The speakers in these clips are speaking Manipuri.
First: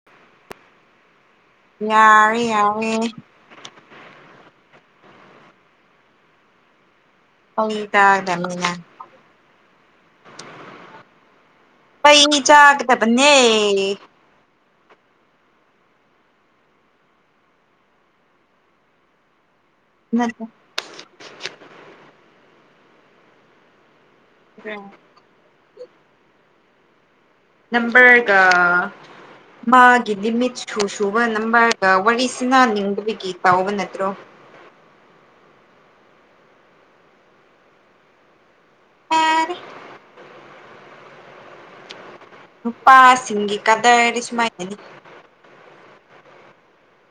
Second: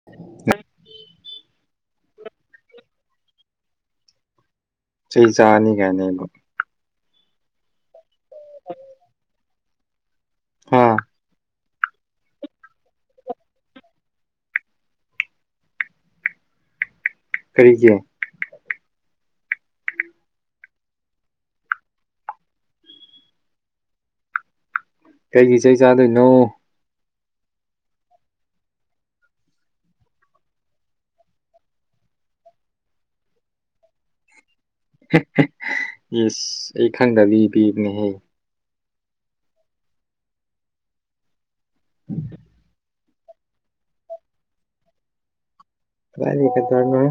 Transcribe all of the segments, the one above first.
[unintelligible] ꯌꯥꯃꯦ ꯌꯥꯝꯃꯦ ꯆꯩ ꯆꯥꯅꯤ ꯀꯥꯏꯅ ꯑꯩꯕꯨ [unintelligible] ꯒꯤ ꯇꯥꯔ ꯗꯕꯅꯤꯅ ꯍꯥ ꯆꯩ ꯆꯥꯈ꯭ꯔꯕꯅꯦ ꯀꯔꯤꯒꯤ ꯅꯠꯇꯦ ꯎꯝ ꯀꯩꯒꯤ ꯆꯩ ꯆꯥꯗꯣꯏꯅꯣ ꯅꯝꯕꯔꯒ ꯃꯥꯒꯤ ꯂꯤꯃꯤꯠ ꯁꯨ ꯁꯨꯕ ꯅꯝꯕꯔꯒ ꯋꯥꯔꯤ ꯁꯅꯥ ꯅꯤꯡꯗꯕꯒꯤ ꯇꯧꯕ ꯅꯠꯇ꯭ꯔꯣ ꯏꯁ ꯑꯩ ꯈꯪꯗꯕꯤ ꯄꯤꯕꯅꯦꯍꯦ ꯌꯥꯔꯦ ꯅꯨꯄꯥꯁꯤꯡꯒꯤ ꯀꯥꯗ꯭ꯔꯗꯤ ꯁꯨꯃꯥꯏꯅꯅꯤ ꯀꯗꯥꯢꯗꯒꯤ ꯀꯥꯗ꯭ꯔꯅꯣ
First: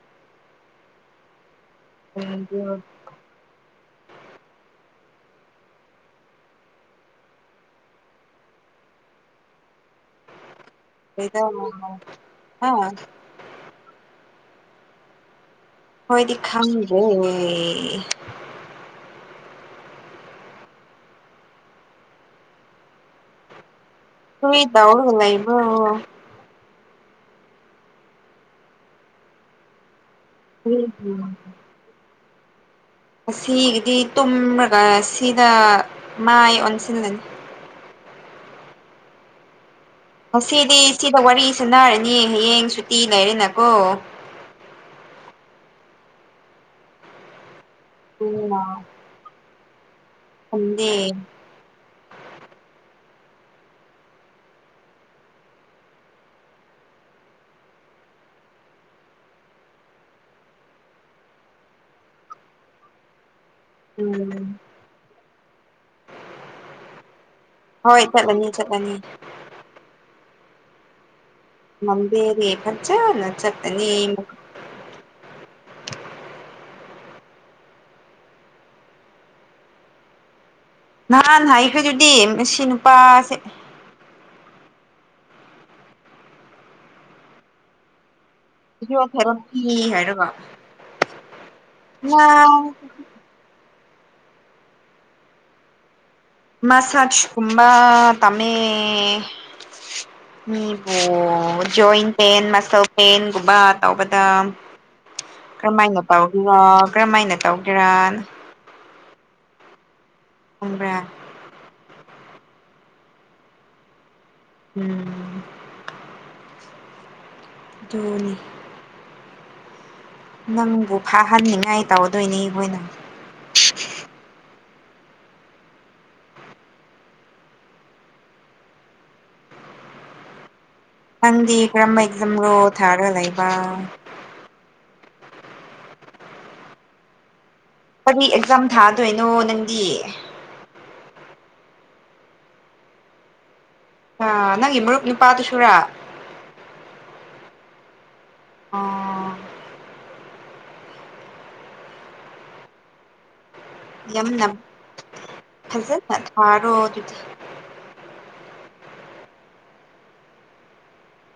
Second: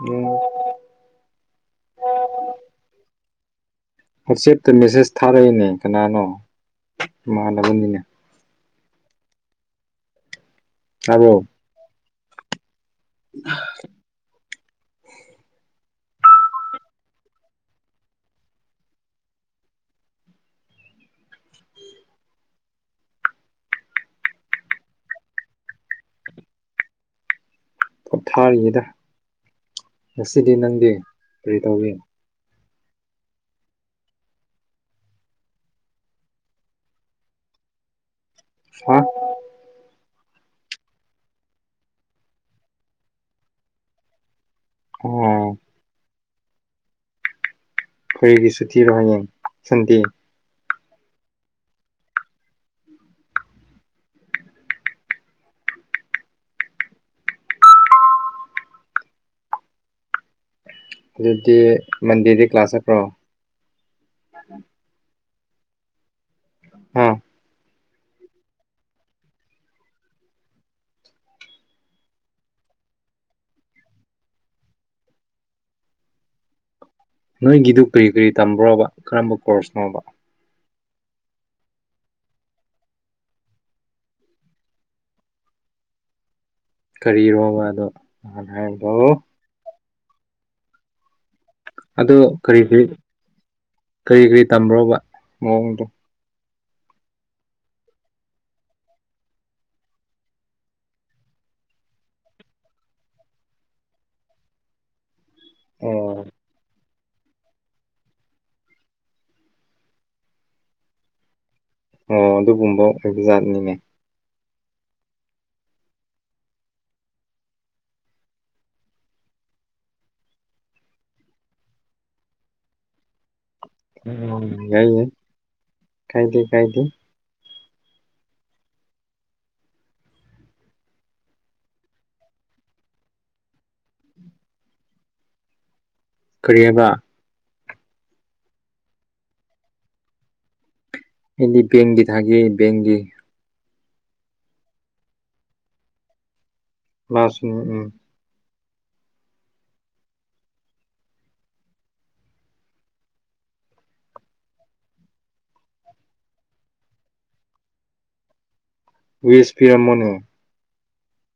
ꯎꯝ [unintelligible] ꯋꯥꯆꯦꯞꯇ ꯃꯦꯁꯦꯁ ꯊꯥꯔꯛꯏꯅꯦ ꯀꯅꯥꯅꯣ ꯏꯃꯥꯟꯅꯕꯅꯤꯅꯦ ꯇꯥꯕ꯭ꯔꯣ ꯀꯩꯗ [unintelligible] ꯍꯥ ꯍꯥ [inaudible] ꯑꯩꯈꯣꯏꯗꯤ ꯈꯪꯗꯦ ꯀꯔꯤ ꯇꯧꯔꯒ ꯂꯩꯕ꯭ꯔꯣ ꯄꯣꯊꯥꯔꯤꯗ ꯉꯁꯤꯗꯤ ꯅꯪꯗꯤ ꯀꯔꯤ ꯇꯧꯔꯤ ꯉꯁꯤꯒꯤꯗꯤ ꯇꯨꯝꯔꯒ ꯁꯤꯗ ꯃꯥꯏ ꯑꯣꯟꯁꯤꯜꯂꯅꯤ ꯍꯥ ꯉꯁꯤꯗꯤ ꯁꯤꯗ ꯋꯥꯔꯤ ꯁꯥꯟꯅꯔꯅꯤ ꯍꯌꯦꯡ ꯁꯨꯇꯤ ꯂꯩꯔꯦꯅꯀꯣ ꯑꯣ ꯀꯔꯤꯒꯤ ꯑꯗꯨꯅ ꯁꯨꯨꯇꯤꯔꯣ ꯍꯌꯦꯡ ꯁꯟꯗꯦ ꯁꯟꯗꯦ ꯑꯗꯨꯗꯤ ꯃꯟꯗꯦꯗꯤ ꯀ꯭ꯂꯥꯁ ꯆꯠꯄ꯭ꯔꯣ ꯎꯝ ꯍꯥ ꯍꯣꯏ ꯆꯠꯂꯅꯤ ꯆꯠꯂꯅꯤ ꯃꯟꯗꯦꯗꯤ ꯐꯖꯅ ꯆꯠꯀꯅꯤ ꯅꯣꯏꯒꯤꯗꯨ ꯀ꯭ꯔꯤ ꯀ꯭ꯔꯤ ꯇꯝꯕ꯭ꯔꯣꯕ ꯀꯔꯝꯕ ꯀꯣꯔꯁꯅꯣꯕ ꯅꯍꯥꯟ ꯍꯥꯏꯈ꯭ꯔꯗꯨꯗꯤ ꯃꯁꯤ ꯅꯨꯄꯥꯁꯦ ꯀꯔꯤꯔꯣꯕ ꯑꯗꯣ ꯅꯍꯥꯟ ꯍꯥꯏꯕꯗꯣ [unintelligible] ꯍꯥꯏꯔꯒ ꯑꯗꯨ ꯀ꯭ꯔꯤ ꯀ꯭ꯔꯤ ꯀꯔꯤ ꯀꯔꯤ ꯇꯝꯕ꯭ꯔꯣꯕ ꯃꯑꯣꯡꯗꯣ ꯃꯁꯥꯖ ꯀꯨꯝꯕ ꯇꯥꯝꯃꯦ ꯃꯤꯕꯨ ꯖꯣꯏꯟ ꯄꯦꯟ ꯃꯁꯜ ꯄꯦꯟꯒꯨꯝꯕ ꯇꯧꯕꯗ ꯀꯔꯝꯃꯥꯏꯅ ꯑꯣ ꯇꯧꯒꯦꯔꯥ ꯀꯔꯝꯃꯥꯏꯅ ꯇꯧꯒꯦꯔꯥ ꯈꯪꯕ꯭ꯔꯥ ꯑꯣ ꯑꯗꯨꯒꯨꯝꯕ ꯑꯣꯏꯕ ꯌꯥꯥꯠꯅꯤꯅꯦ ꯎꯝ ꯑꯗꯨꯅꯤ ꯅꯪꯕꯨ ꯐꯥꯍꯟꯅꯤꯡꯉꯥꯏ ꯇꯧꯗꯣꯏꯅꯤ ꯑꯩꯈꯣꯏꯅ ꯎꯝ ꯌꯥꯏ ꯌꯥꯢ ꯀꯥꯏꯗꯦ ꯀꯥꯏꯗꯦ ꯅꯪꯗꯤ ꯀꯔꯝꯕ ꯑꯦꯛꯖꯝꯔꯣ ꯊꯥꯔ ꯂꯩꯕ ꯀꯔꯤ ꯍꯥꯏꯕ ꯀꯔꯤ ꯑꯦꯛꯖꯥꯝ ꯊꯥꯗꯣꯢꯅꯣ ꯅꯪꯗꯤ ꯑꯩꯗꯤ ꯕꯦꯡꯒꯤ ꯊꯥꯒꯦ ꯕꯦꯡꯒꯤ ꯑꯥ ꯅꯪꯒꯤ ꯃꯔꯨꯞ ꯅꯨꯄꯥꯗꯨꯁꯨꯔ ꯃꯥꯁꯨꯟ ꯎꯝ ꯎꯝ ꯑꯣ ꯌꯥꯝꯅ ꯐꯖꯅ ꯊꯥꯔꯣ ꯑꯗꯨꯗꯤ ꯋꯤꯁ ꯄꯤꯔꯝꯃꯣꯅꯦ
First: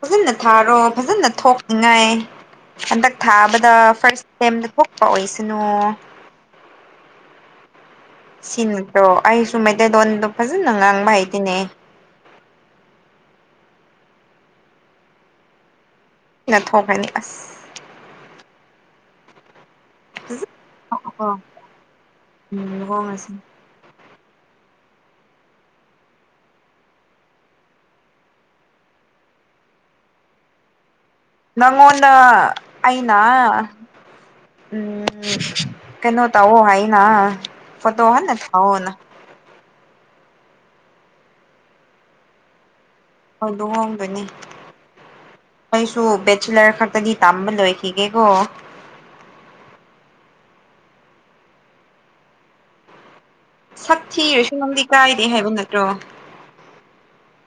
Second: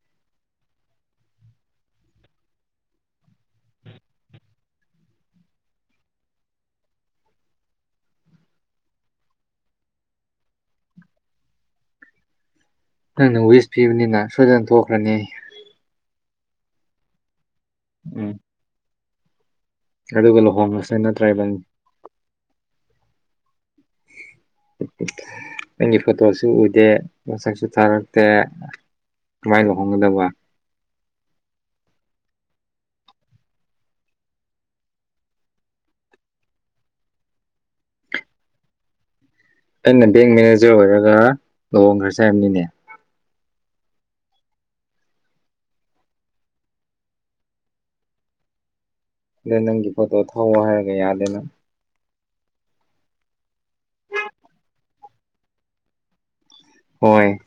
ꯐꯖꯅ ꯊꯥꯔꯣ ꯐꯖꯅ ꯊꯣꯛꯅꯤꯡꯉꯥꯢ ꯍꯟꯗꯛ ꯊꯥꯕꯗ ꯐꯥꯔꯁ ꯑꯇꯦꯝꯗ ꯊꯣꯛꯄ ꯑꯣꯢꯁꯅꯨ ꯁꯤ ꯅꯠꯇ꯭ꯔꯣ ꯑꯩꯁꯨ ꯃꯩꯇꯩꯗꯣꯟꯗꯣ ꯐꯖꯅ ꯉꯥꯡꯕ ꯍꯩꯇꯦꯅꯦ ꯅꯪꯅ ꯋꯤꯁ ꯄꯤꯕꯅꯤꯅ ꯁꯣꯢꯗꯅ ꯊꯣꯛꯈ꯭ꯔꯅꯤ ꯑꯩꯁꯦ ꯏꯅꯥ ꯊꯣꯛꯈ꯭ꯔꯅꯤ ꯑꯁ ꯎꯝ ꯑꯗꯨꯒ ꯐꯖ ꯂꯨꯍꯣꯡꯉꯁꯦ ꯅꯠꯇ꯭ꯔ ꯏꯕꯅꯤ ꯎꯝ ꯂꯨꯍꯣꯡꯉꯁꯤ ꯅꯪꯒꯤ ꯐꯣꯇꯣꯁꯨ ꯎꯗꯦ ꯃꯁꯛꯁꯨ ꯊꯥꯔꯛꯇꯦ ꯀꯃꯥꯢ ꯂꯨꯍꯣꯡꯒꯗꯕ ꯅꯪꯉꯣꯟꯗ ꯑꯩꯅ ꯎꯝ ꯀꯩꯅꯣ ꯇꯧꯑꯣ ꯍꯥꯢꯅ ꯐꯣꯇꯣ ꯍꯟꯅ ꯊꯥꯑꯣꯅ ꯑꯩꯅ ꯕꯦꯡ ꯃꯦꯅꯦꯖꯔ ꯑꯣꯢꯔꯒ ꯂꯨꯍꯣꯡꯒꯔꯖꯦ ꯍꯥꯢꯕꯅꯤꯅꯦ ꯍꯧꯗꯣ ꯍꯣꯡꯒꯅꯤ ꯑꯩꯁꯨ ꯕꯦꯆꯤꯂꯔ ꯈꯛꯇꯒꯤ ꯇꯝꯕ ꯂꯣꯢꯈꯤꯒꯦꯀꯣ ꯑꯩꯅ ꯅꯪꯒꯤ ꯐꯣꯇꯣ ꯊꯧꯑꯣ ꯍꯥꯢꯔꯒ ꯌꯥꯗꯦꯅ ꯁꯛ ꯊꯤꯔꯁꯨ ꯅꯪꯗꯤ ꯀꯥꯢꯗꯦ ꯍꯥꯢꯕ ꯅꯠꯇ꯭ꯔꯣ ꯍꯣꯢ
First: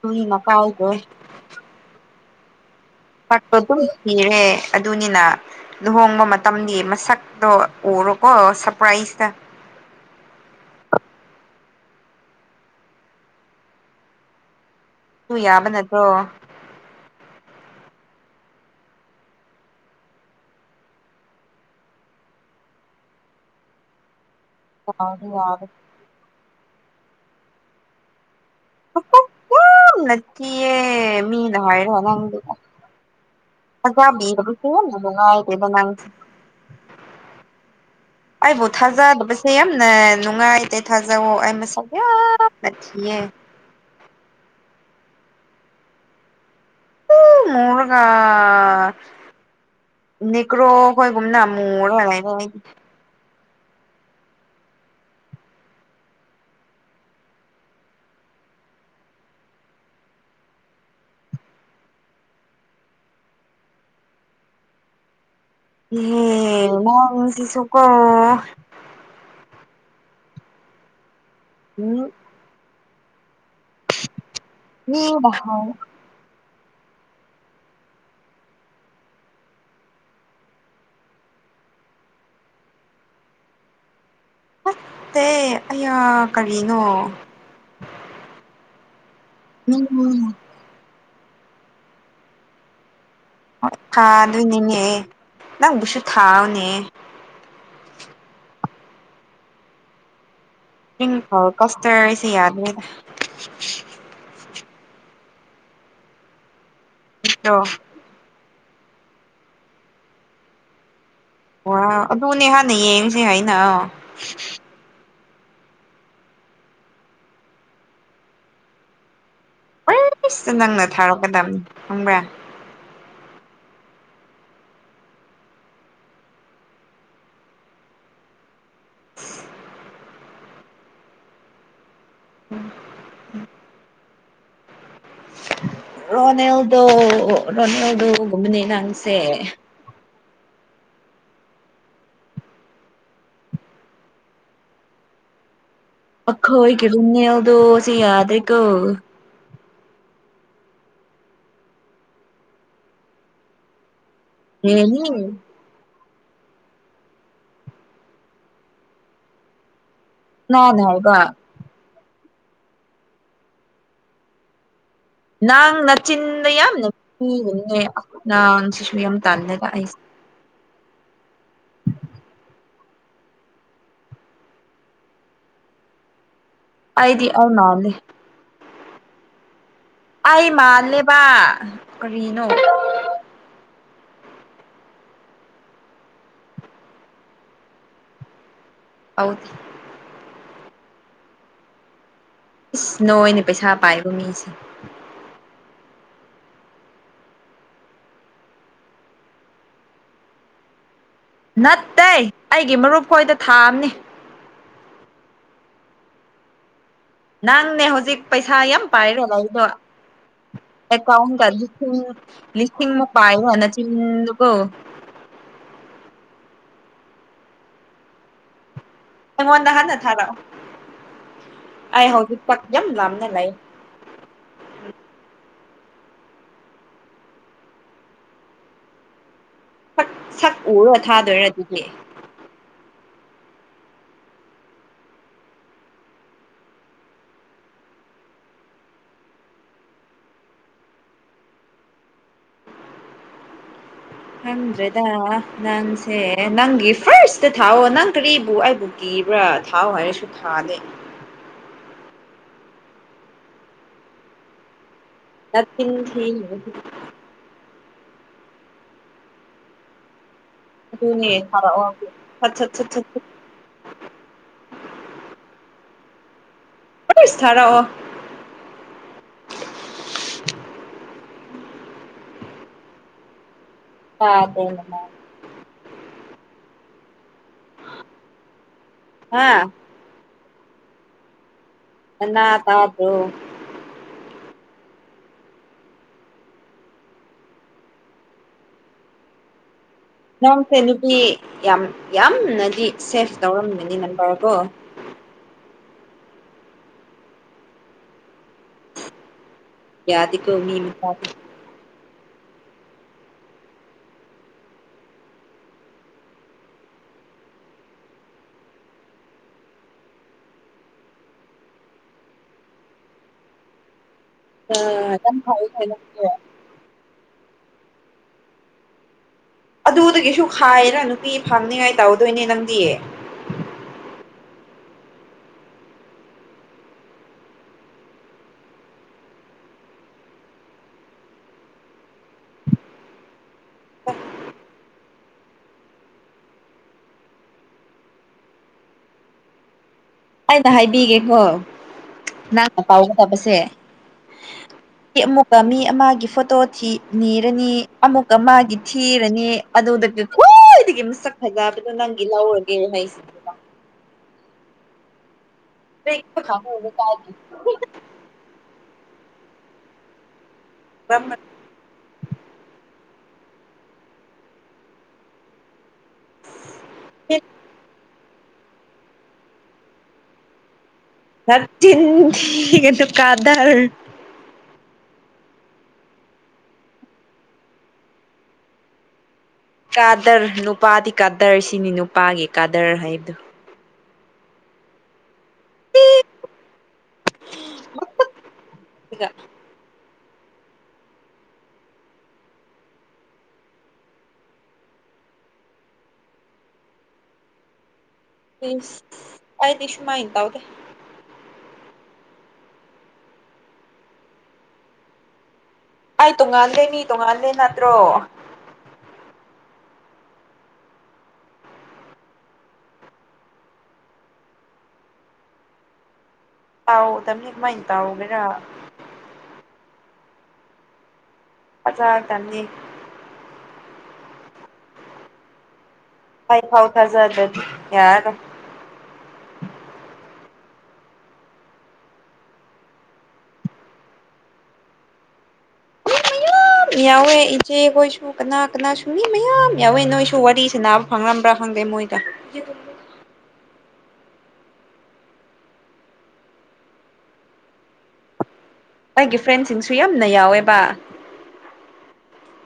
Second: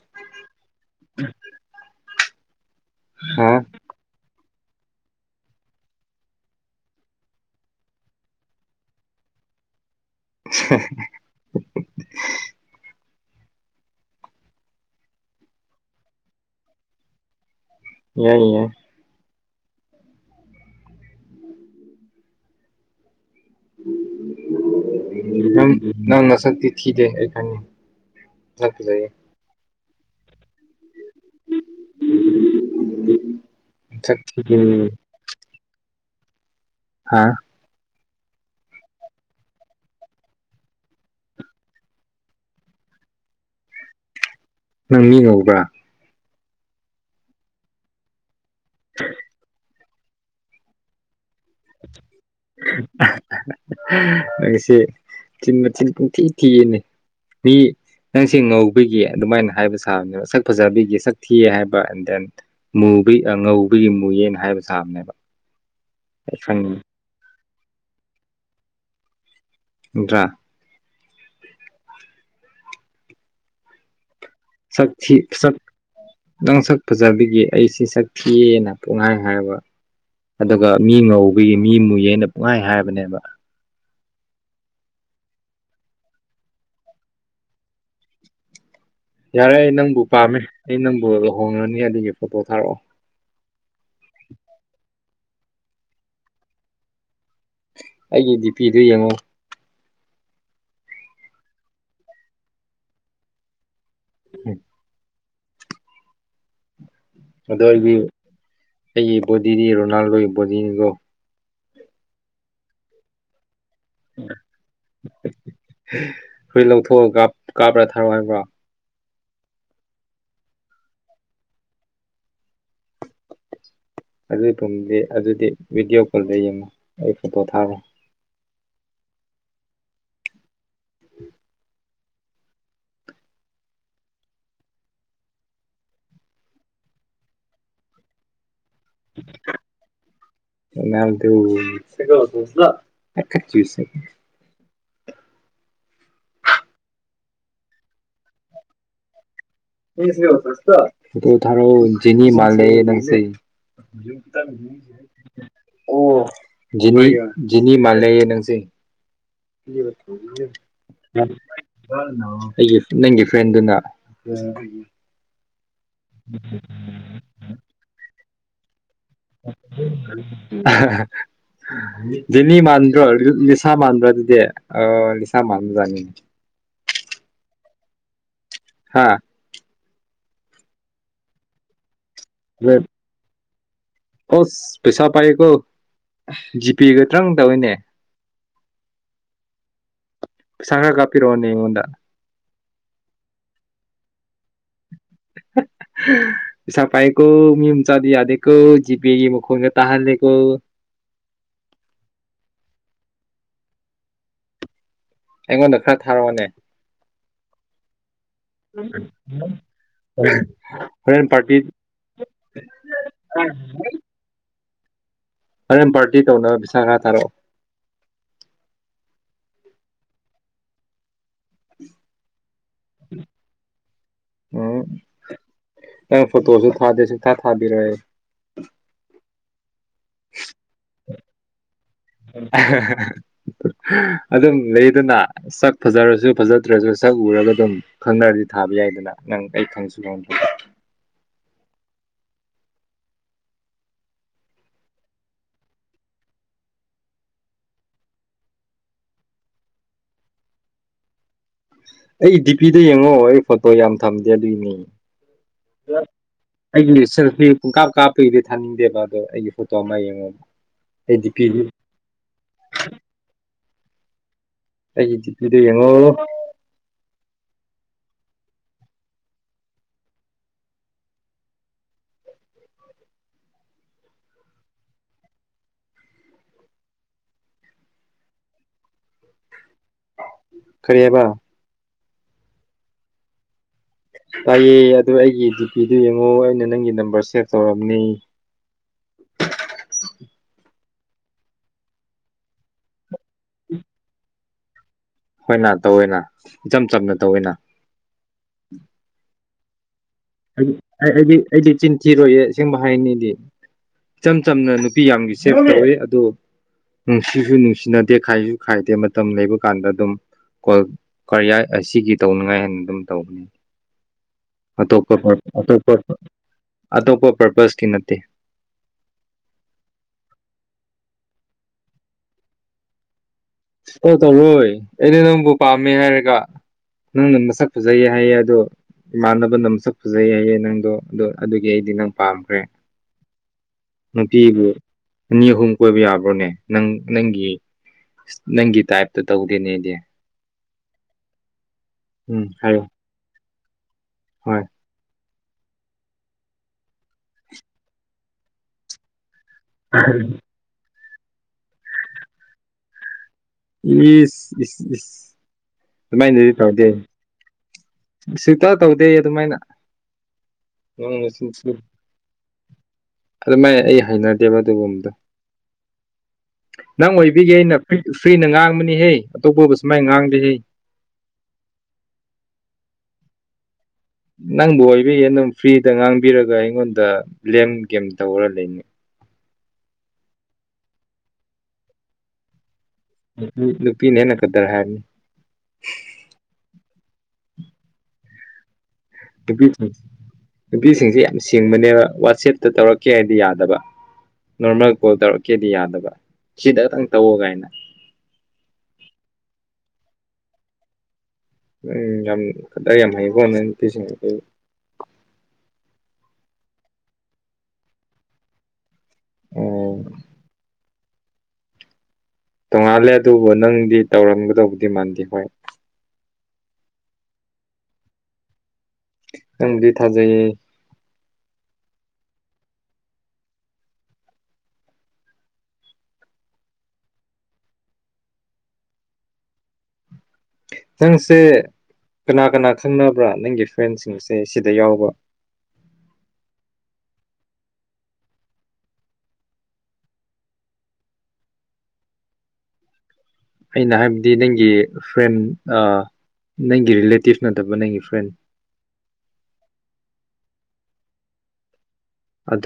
ꯇꯣꯢ ꯃꯄꯥꯜ ꯗꯣꯢ [unintelligible] ꯍꯥ ꯁꯛꯇꯣ ꯑꯗꯨꯝ ꯊꯤꯔꯦ ꯑꯗꯨꯅꯤꯅ ꯂꯨꯍꯣꯡꯕ ꯃꯇꯝꯒꯤ ꯃꯁꯛꯇꯣ ꯎꯔꯣꯀꯣ ꯁꯔꯄ꯭ꯔꯥꯢꯖꯇ ꯁ꯭ꯍꯦ ꯇꯨ ꯌꯥꯕ ꯅꯠꯇ꯭ꯔꯣ ꯌꯥꯢ ꯌꯥꯢ ꯌꯥꯗꯤ ꯌꯥꯕ ꯅꯪ ꯅꯪ ꯅꯁꯛꯇꯤ ꯊꯤꯗꯦ ꯑꯩꯈꯪꯉꯤ ꯅꯪ ꯐꯖꯩꯌꯦ ꯑꯣ ꯑꯣ.. ꯅꯠꯇꯤꯌꯦ ꯃꯤꯅ ꯍꯥꯢꯔ ꯈꯪꯗꯦ [unintelligible] ꯑꯗꯥꯞ ꯅꯁꯛ ꯄꯤꯕꯝ ꯊꯤꯗꯦ ꯆꯨꯠ ꯅꯨꯨꯡ ꯅꯨꯉꯥꯢꯇꯦꯗ ꯅꯪꯁꯤ ꯑꯥ ꯑꯩꯕꯨ ꯊꯥꯖꯗꯕꯁꯦ ꯌꯥꯝꯅ ꯅꯨꯡꯉꯥꯢꯇꯦ ꯊꯥꯖꯧꯑꯣ ꯑꯩ ꯃꯁꯛ ꯌꯥꯝ.. ꯅ ꯊꯤꯌꯦ ꯅꯪ ꯃꯤ ꯉꯧꯕ꯭ꯔꯥ ꯃꯨꯔꯒ.. ꯅꯦꯒ꯭ꯔꯣ ꯍꯣꯢꯒꯨꯨꯝꯅ ꯃꯨꯔꯥ ꯂꯩ ꯍꯣ ꯃꯤꯠ ꯑ ꯍꯍꯍ ꯅꯪꯁꯦ ꯆꯤꯟ ꯃꯊꯤꯟ ꯄꯨꯡꯊꯤ ꯊꯤꯌꯦꯅꯦ ꯃꯤ ꯅꯪ ꯁꯦ ꯉꯧꯕꯒꯤ ꯑꯗꯨꯃꯥꯢꯅ ꯍꯥꯢꯕ ꯁꯥꯕꯅꯦꯕ ꯁꯛ ꯐꯖꯕꯤꯒꯤ ꯁꯛ ꯊꯤꯑꯦ ꯍꯥꯢꯕ ꯑꯦꯟ ꯗꯦꯟ ꯃꯨꯕꯩ ꯑ ꯉꯧꯕꯒꯤ ꯃꯨꯢꯌꯦꯅ ꯍꯥꯢꯕ ꯁꯥꯕꯅꯦꯕ ꯑꯩ ꯏꯌꯦ ꯈꯪꯉꯤ ꯅꯪꯁꯤꯁꯨ ꯀꯣ ꯅꯠꯇ꯭ꯔꯥ ꯎꯝ ꯁꯛ ꯊꯤ ꯃꯤꯅ ꯁꯛ ꯍꯥꯏ ꯅꯪ ꯁꯛ ꯐꯖꯕꯒꯤ ꯑꯩꯁꯤ ꯁꯛ ꯊꯤꯌꯦꯅ ꯄꯨꯡꯍꯥꯏ ꯍꯥꯏꯕ ꯑꯗꯨꯒ ꯃꯤ ꯉꯧꯕꯒꯤ ꯃꯤ ꯃꯨꯌꯦꯅ ꯄꯨꯡꯍꯥꯏ ꯍꯥꯏꯕꯅꯦꯕ ꯄꯛꯇꯦ ꯑꯌꯥ ꯀꯔꯤꯅꯣ ꯌꯥꯔꯦ ꯑꯩ ꯅꯪꯕꯨ ꯃꯤꯅ ꯄꯥꯝꯃꯦ ꯑꯩ ꯅꯪꯕꯨ ꯂꯨꯍꯣꯡꯉꯅꯤ ꯑꯗꯨꯒꯤ ꯐꯣꯇꯣ ꯊꯥꯔꯛꯑꯣ ꯍꯣꯏ ꯊꯥꯗꯣꯏꯅꯤꯅꯦ ꯅꯪꯕꯨꯁꯨ ꯊꯥꯑꯣꯅꯦ ꯑꯩꯒꯤ ꯗꯤꯄꯤꯗꯨ ꯌꯦꯡꯉꯣ [unintelligible] ꯑꯍꯥ ꯅꯠꯇ꯭ꯔꯣ ꯑꯗꯨ ꯑꯩꯒꯤ ꯑꯩꯒꯤ ꯕꯣꯗꯤꯗꯤ ꯔꯣꯅꯥꯜꯗꯣꯒꯤ ꯕꯣꯗꯤꯅꯤꯒꯣ ꯋꯥ ꯑꯗꯨꯅꯦ ꯍꯥꯟꯅ ꯌꯦꯡꯉꯁꯦ ꯍꯥꯏꯅ ꯐꯨꯔꯤꯠ ꯂꯧꯊꯣꯛꯑꯒ ꯀꯥꯞ ꯀꯥꯞꯔꯥ ꯊꯥꯔꯛꯑꯣ ꯍꯥꯏꯕ꯭ꯔꯣ ꯑꯥꯏꯁ ꯅꯪꯅ ꯊꯥꯔꯛꯀꯗꯕꯅꯤ ꯈꯪꯕ꯭ꯔꯥ ꯑꯗꯨ ꯇꯨꯡꯗꯤ ꯑꯗꯨꯗꯤ ꯚꯤꯗꯤꯑꯣ ꯀꯣꯜꯗ ꯌꯦꯡꯉꯣ ꯑꯩ ꯐꯣꯇꯣ ꯊꯥꯔꯣꯏ [inaudible] [inaudible] ꯔꯣꯅꯦꯜꯗꯣ ꯔꯣꯅꯦꯜꯗꯣꯒꯨꯝꯕꯅꯤ ꯅꯪꯁꯦ ꯔꯣꯅꯥꯜꯗꯣ [unintelligible] ꯑꯈꯣꯏꯒꯤ ꯔꯣꯅꯦꯜꯗꯣꯁꯤ ꯌꯥꯗ꯭ꯔꯦꯀꯣ [unintelligible] ꯊꯥꯔꯣ ꯖꯤꯅꯤ ꯃꯥꯜꯂꯦ ꯅꯪꯁꯦ ꯀꯅꯥꯅ [unintelligible] ꯑꯣ ꯖꯦꯅꯤ ꯖꯦꯅꯤ ꯃꯥꯜꯂꯦꯌꯦ ꯅꯪꯁꯦ [unintelligible] ꯍꯥꯏꯕ ꯑꯩꯒꯤ ꯅꯪꯒꯤ ꯐ꯭ꯔꯦꯟꯗꯨꯅ [unintelligible] ꯅꯪ ꯅꯆꯤꯟꯗꯨ ꯌꯥꯝꯅ ꯊꯤꯒꯅꯨꯅꯦ [unintelligible] ꯌꯥꯝ ꯇꯜꯂꯦꯗ ꯑꯩ ꯑꯍꯥ ꯍꯥ ꯖꯦꯅꯤ ꯃꯥꯟꯗ꯭ꯔꯣ ꯂꯤꯁꯥ ꯃꯥꯟꯕ꯭ꯔꯥ ꯑꯗꯨꯗꯤ ꯑꯥ ꯂꯤꯁꯥ ꯃꯥꯟꯕꯖꯥꯠꯅꯤꯅꯦ ꯑꯩꯗꯤ ꯑꯧꯅꯥꯎꯅꯤ ꯍꯥꯥ ꯑꯩ ꯃꯥꯜꯂꯦꯕ ꯀꯔꯤꯅꯣ ꯂꯦꯞ ꯑꯣꯁ ꯄꯩꯁꯥ ꯄꯥꯏꯑꯦꯀꯣ ꯖꯤꯄꯦꯒ ꯇ꯭ꯔꯪ ꯇꯧꯏꯅꯦ ꯇꯧꯗꯦ ꯄꯩꯁꯥ ꯈꯔ ꯀꯥꯄꯤꯔꯣꯅꯦ ꯑꯩꯉꯣꯟꯗ ꯏꯁ ꯅꯣꯏꯅꯥ ꯄꯩꯁꯥ ꯄꯥꯏꯕ ꯃꯤꯁꯤ [inaudible] ꯍꯥ ꯄꯩꯁꯥ ꯄꯥꯏꯑꯌꯦꯀꯣ ꯃꯤꯃꯆꯥꯥꯗꯤ ꯌꯥꯗꯦꯀꯣ ꯖꯤꯄꯦꯒꯤ ꯃꯈꯣꯡꯒ ꯇꯥꯍꯜꯂꯦꯀꯣ ꯅꯠꯇꯦ ꯑꯩꯒꯤ ꯃꯔꯨꯞ ꯈꯣꯏꯗ ꯊꯥꯕꯅꯤ ꯑꯩꯉꯣꯟꯗ ꯈꯔ ꯊꯥꯔꯛꯑꯣꯅꯦ ꯅꯪꯅꯦ ꯍꯧꯖꯤꯛ ꯄꯩꯁꯥ ꯌꯥꯝ ꯄꯥꯏꯔꯣ ꯂꯩꯗꯣ ꯍꯣꯔꯦꯟ ꯑꯦꯀꯥꯎꯟ ꯇ ꯄꯥꯔꯇꯤ ꯂꯤꯁꯤꯡ ꯂꯤꯁꯤꯡꯃꯨꯛ ꯄꯥꯏꯕ ꯅꯆꯤꯟꯗꯨꯀꯣ ꯍꯣꯔꯦꯟ ꯄꯥꯔꯇꯤ ꯇꯧꯅꯕ ꯄꯩꯁꯥ ꯈꯔ ꯊꯥꯔꯛꯑꯣ ꯑꯩꯉꯣꯟꯗ ꯍꯥꯟꯅ ꯊꯥꯔꯛꯑꯣ ꯑꯩ ꯍꯧꯖꯤꯛ ꯄꯠ ꯌꯥꯝ ꯂꯥꯞꯅ ꯂꯩ ꯎꯝ ꯅꯪ ꯐꯣꯇꯣꯁꯨ ꯊꯥꯗꯦ ꯁꯨꯛꯊꯥ ꯊꯥꯕꯤꯔꯣꯏ ꯑꯩ ꯁꯛ ꯁꯛ ꯎꯔ ꯊꯥꯗꯣꯏꯔ ꯑꯗꯨꯗꯤ [unintelligible] ꯑꯗꯨꯝ ꯂꯩꯗꯅ ꯁꯛ ꯐꯖꯔꯁꯨ ꯐꯖꯗ꯭ꯔꯁꯨ ꯁꯛ ꯎꯔꯒ ꯑꯗꯨꯝ ꯈꯪꯅꯔꯗꯤ ꯊꯥꯕ ꯌꯥꯏꯗꯅ ꯅꯪ ꯑꯩ ꯈꯪꯁꯨ ꯈꯪꯗꯦ ꯈꯪꯗ꯭ꯔꯦꯗ ꯅꯪꯁꯦ ꯅꯪꯒꯤ ꯐꯥꯔꯁꯇ ꯊꯥꯎꯑꯣ ꯅꯪ ꯀ꯭ꯔꯤꯕꯨ ꯑꯩꯕꯨ ꯀꯤꯕ꯭ꯔꯥ ꯊꯥꯎ ꯍꯥꯏꯔꯁꯨ ꯊꯥꯗꯦ ꯑꯩ ꯗꯤꯄꯤꯗꯨ ꯌꯦꯡꯉꯣ ꯑꯩ ꯐꯣꯇꯣ ꯌꯥꯝ ꯊꯝꯗꯦ ꯑꯗꯨꯒꯤꯅꯤ ꯅꯆꯤꯟ ꯊꯤꯅꯨ ꯑꯩꯒꯤ ꯏꯆꯟ ꯅꯨꯄꯤ ꯄꯨꯡꯀꯥꯞ ꯀꯥꯞꯄꯒꯤꯗꯤ ꯊꯥꯅꯤꯡꯗꯦꯕ ꯑꯗꯣ ꯑꯩꯒꯤ ꯐꯣꯇꯣ ꯑꯃ ꯌꯦꯡꯉꯣꯕ ꯑꯗꯨꯅꯦ ꯊꯥꯔꯛꯑꯣ ꯁꯠ ꯁꯠ ꯁꯠ ꯁꯠ ꯑꯩꯒꯤ ꯗꯤꯄꯤꯗꯣ ꯌꯦꯡꯉꯣ ꯏꯁ ꯊꯥꯔꯛꯑꯣ ꯇꯕꯔꯣ ꯑꯩꯅꯥ ꯉꯥꯡꯏꯁꯤ ꯍꯥ ꯀꯔꯤ ꯍꯥꯏꯕ ꯅꯅꯥ ꯇꯥꯗ꯭ꯔꯣ ꯇꯥꯏꯑꯦ ꯑꯗꯨ ꯑꯩꯒꯤ ꯗꯤꯄꯤꯗꯨ ꯌꯦꯡꯉꯣ ꯑꯩꯅ ꯅꯪꯒꯤ ꯅꯝꯕꯔ ꯁꯦꯚ ꯇꯧꯔꯝꯅꯤ ꯅꯪꯁꯦ ꯅꯨꯄꯤ ꯌꯥꯝ ꯌꯥꯝꯅꯗꯤ ꯁꯦꯐ ꯇꯧꯔꯝꯒꯅꯤ ꯅꯝꯕꯔ ꯀꯣ ꯍꯣꯏꯅ ꯇꯧꯋꯦꯅ ꯏꯆꯝ ꯆꯝꯅ ꯇꯧꯋꯦꯅ ꯌꯥꯗꯦꯀꯣ ꯑꯩꯗꯤ ꯃꯤ ꯑꯩ ꯃꯆꯥꯗꯤ ꯑꯩꯗꯤ ꯑꯩꯗꯤ ꯆꯤꯟꯊꯤꯔꯣꯏꯑꯦ ꯑꯁꯦꯡꯕ ꯍꯥꯏꯅꯤ ꯑꯩꯗꯤ ꯏꯆꯝ ꯆꯝꯅ ꯅꯨꯄꯤ ꯌꯥꯝꯒꯤ ꯁꯦꯞ ꯇꯧꯋꯤ ꯑꯗꯨ ꯅꯨꯡꯁꯤꯁꯨ ꯅꯨꯡꯁꯤꯅꯗꯦ ꯈꯥꯏꯁꯨ ꯈꯥꯏꯗꯦ ꯃꯇꯝ ꯂꯩꯕ ꯀꯥꯟꯗ ꯑꯗꯨꯝ ꯀꯣꯜ ꯀꯔꯤꯌꯥꯏ ꯑꯁꯤꯒꯤ ꯇꯧꯅꯤꯡꯉꯥꯏ ꯍꯥꯏꯅ ꯑꯗꯨꯝ ꯇꯧꯕꯅꯦ ꯑꯥ ꯑꯇꯣꯞꯄ ꯑꯇꯣꯞꯄ ꯄꯔꯄꯁꯀꯤ ꯅꯠꯇꯦ ꯑꯗꯨꯗꯒꯤꯁꯨ ꯈꯥꯏꯔ ꯅꯨꯄꯤ ꯐꯝꯅꯤꯉꯥꯏ ꯇꯧꯔꯗꯣꯏꯅꯦ ꯅꯪꯗꯤ ꯀꯣꯜ ꯇꯧꯔꯣꯏ ꯑꯩꯗꯤ ꯅꯪꯕꯨ ꯄꯥꯝꯃꯦ ꯍꯥꯏꯔꯒ ꯅꯪꯅ ꯃꯁꯛ ꯐꯖꯩꯌꯦ ꯍꯥꯏꯌꯦ ꯑꯗꯨ ꯏꯃꯥꯟꯅꯕꯅ ꯑꯃꯁꯛ ꯐꯖꯩ ꯍꯥꯏꯌꯦ ꯅꯪꯗꯣ ꯑꯗꯣ ꯑꯗꯨꯒꯤ ꯑꯩꯗꯤ ꯅꯪ ꯄꯥꯝꯈ꯭ꯔꯦ ꯅꯨꯄꯤꯕꯨ ꯑꯅꯤ ꯑꯍꯨꯝ ꯀꯣꯏꯕ ꯌꯥꯕ꯭ꯔꯣꯅꯦ ꯅꯪ ꯅꯪꯒꯤ ꯅꯪꯒꯤ ꯇꯥꯏꯞꯇ ꯇꯧꯗꯦꯅꯦ ꯑꯩꯗꯤ ꯑꯩꯅ ꯍꯥꯏꯕꯤꯒꯦꯀꯣ ꯎꯝ ꯅꯪꯒꯥ ꯍꯥꯏꯌꯣ ꯄꯥꯎ ꯐꯥꯎꯅꯕꯁꯦ ꯍꯣꯏ ꯑꯃꯨꯛꯀ ꯃꯤ ꯑꯃꯒꯤ ꯐꯣꯇꯣ ꯊꯤ ꯅꯤꯔꯅꯤ ꯑꯃꯨꯛꯀ ꯃꯥꯒꯤ ꯊꯤꯔꯅꯤ ꯑꯗꯨꯗꯒꯤ ꯈ꯭ꯋꯥꯏꯗꯒꯤ ꯃꯁꯛ ꯐꯖꯕꯗꯣ ꯅꯪꯒꯤ ꯂꯧꯔꯒꯦ ꯍꯥꯏꯁꯦ ꯏꯁ ꯏꯁ ꯏꯁ [unintelligible] ꯄꯨꯟꯁꯤꯗ ꯇꯧꯗꯦ ꯑꯗꯨꯃꯥꯏꯅ ꯅꯪ ꯅꯆꯤꯟ ꯊꯤ ꯑꯗꯨꯃꯥꯏ ꯑꯩ ꯍꯩꯅꯗꯦꯕ ꯑꯗꯨꯒꯨꯝꯕꯗ ꯅꯪ ꯑꯣꯏꯕꯤꯒꯤ ꯑꯩꯅ ꯐ꯭ꯔꯤꯅ ꯉꯥꯡꯕꯅꯤꯍꯦ ꯑꯇꯣꯞꯄꯕꯨ ꯁꯨꯃꯥꯏꯅ ꯉꯥꯡꯗꯦꯍꯦ ꯅꯆꯤꯟ ꯊꯤꯒꯅꯨ ꯀꯗꯔ ꯅꯪꯕꯨ ꯑꯣꯏꯕꯒꯤ ꯑꯗꯨꯝ ꯐ꯭ꯔꯤꯗ ꯉꯥꯡꯕꯤꯔꯒ ꯑꯩꯉꯣꯟꯗ ꯂꯦꯝ ꯒꯦꯝ ꯇꯧꯔ ꯂꯩꯅꯦ ꯀꯥꯗꯔ ꯅꯨꯄꯥꯗꯤ ꯀꯥꯗꯔ ꯁꯤꯅꯤ ꯅꯨꯄꯥꯒꯤ ꯀꯥꯗꯔ ꯍꯥꯏꯕ ꯅꯨꯨꯄꯤꯅ ꯍꯦꯟꯅ ꯀꯗꯔ ꯍꯩꯝꯅꯤ [unintelligible] [unintelligible] ꯅꯨꯄꯤꯁꯤꯡ ꯅꯨꯄꯤꯁꯤꯡꯁꯦ ꯌꯥꯝ ꯁꯤꯡꯕꯅꯦꯕ ꯋꯥꯆꯦꯞꯇ ꯇꯧꯔꯛꯀꯦ ꯍꯥꯏꯗꯤ ꯌꯥꯗꯕ ꯅꯣꯔꯃꯦꯜ ꯀꯣꯜ ꯇꯧꯔꯛꯀꯦꯗꯤ ꯌꯥꯗꯕ ꯁꯤꯗꯇꯪ ꯇꯧꯋꯣ ꯒꯥꯏꯅ ꯏꯁ ꯑꯩꯗꯤ ꯁꯨꯨꯝꯃꯥꯏꯟ ꯇꯧꯗꯦ ꯎꯝ ꯌꯥꯝ ꯀꯗꯔ ꯌꯥꯝ ꯍꯩꯀꯣ ꯅꯪꯏ ꯅꯨꯄꯤꯁꯤꯡ [unintelligible] ꯑꯩ ꯇꯣꯡꯉꯥꯜꯂꯦ ꯃꯤ ꯇꫭꯡꯉꯥꯜꯂꯦ ꯅꯠꯇ꯭ꯔꯣ ꯑꯣ ꯇꯣꯡꯉꯥꯜꯂꯦ ꯑꯗꯨꯕꯨ ꯅꯪꯗꯤ ꯇꯧꯔꯝꯒꯗꯧꯕꯗꯤ ꯃꯥꯟꯗꯦ ꯍꯣꯏ ꯇꯧꯗꯝꯅꯤ ꯀꯃꯥꯏꯟ ꯇꯧꯒꯦꯔ ꯅꯪꯗꯤ ꯊꯥꯖꯩꯌꯦ ꯐꯖꯗꯝꯅꯤ ꯑꯩ ꯐꯥꯎ ꯊꯖꯗ꯭ꯔꯗꯤ ꯌꯥꯔꯣꯏ ꯅꯪꯁꯦ ꯀꯅꯥ ꯀꯅꯥ ꯈꯪꯅꯕ꯭ꯔ ꯅꯪꯒꯤ ꯐ꯭ꯔꯦꯟꯁꯤꯡꯁꯦ ꯁꯤꯗ ꯌꯥꯎꯕ ꯃꯤ ꯃꯌꯥꯝ ꯌꯥꯎꯋꯦ ꯏꯆꯦ ꯈꯣꯏꯁꯨ ꯀꯅꯥ ꯀꯅꯥ ꯁꯨ ꯃꯤ ꯃꯌꯥꯝ ꯌꯥꯎꯋꯦ ꯅꯣꯏꯁꯨ ꯋꯥꯔꯤ ꯁꯥꯟꯅꯕ ꯐꯪꯔꯝꯕ꯭ꯔ ꯈꯪꯗꯦ ꯃꯣꯏꯗ ꯑꯩꯅ ꯍꯥꯏꯞꯗꯤ ꯅꯪꯒꯤ ꯐ꯭ꯔꯦꯟ ꯑ ꯅꯪꯒꯤ ꯔꯤꯂꯦꯇꯤꯞ ꯅꯠꯇꯕ ꯅꯪꯒꯤ ꯐ꯭ꯔꯦꯟ ꯑꯩꯒꯤ ꯐ꯭ꯔꯦꯟꯁꯤꯡꯁꯨ ꯌꯥꯝꯅ ꯌꯥꯎꯋꯦꯕ ꯑꯗꯨ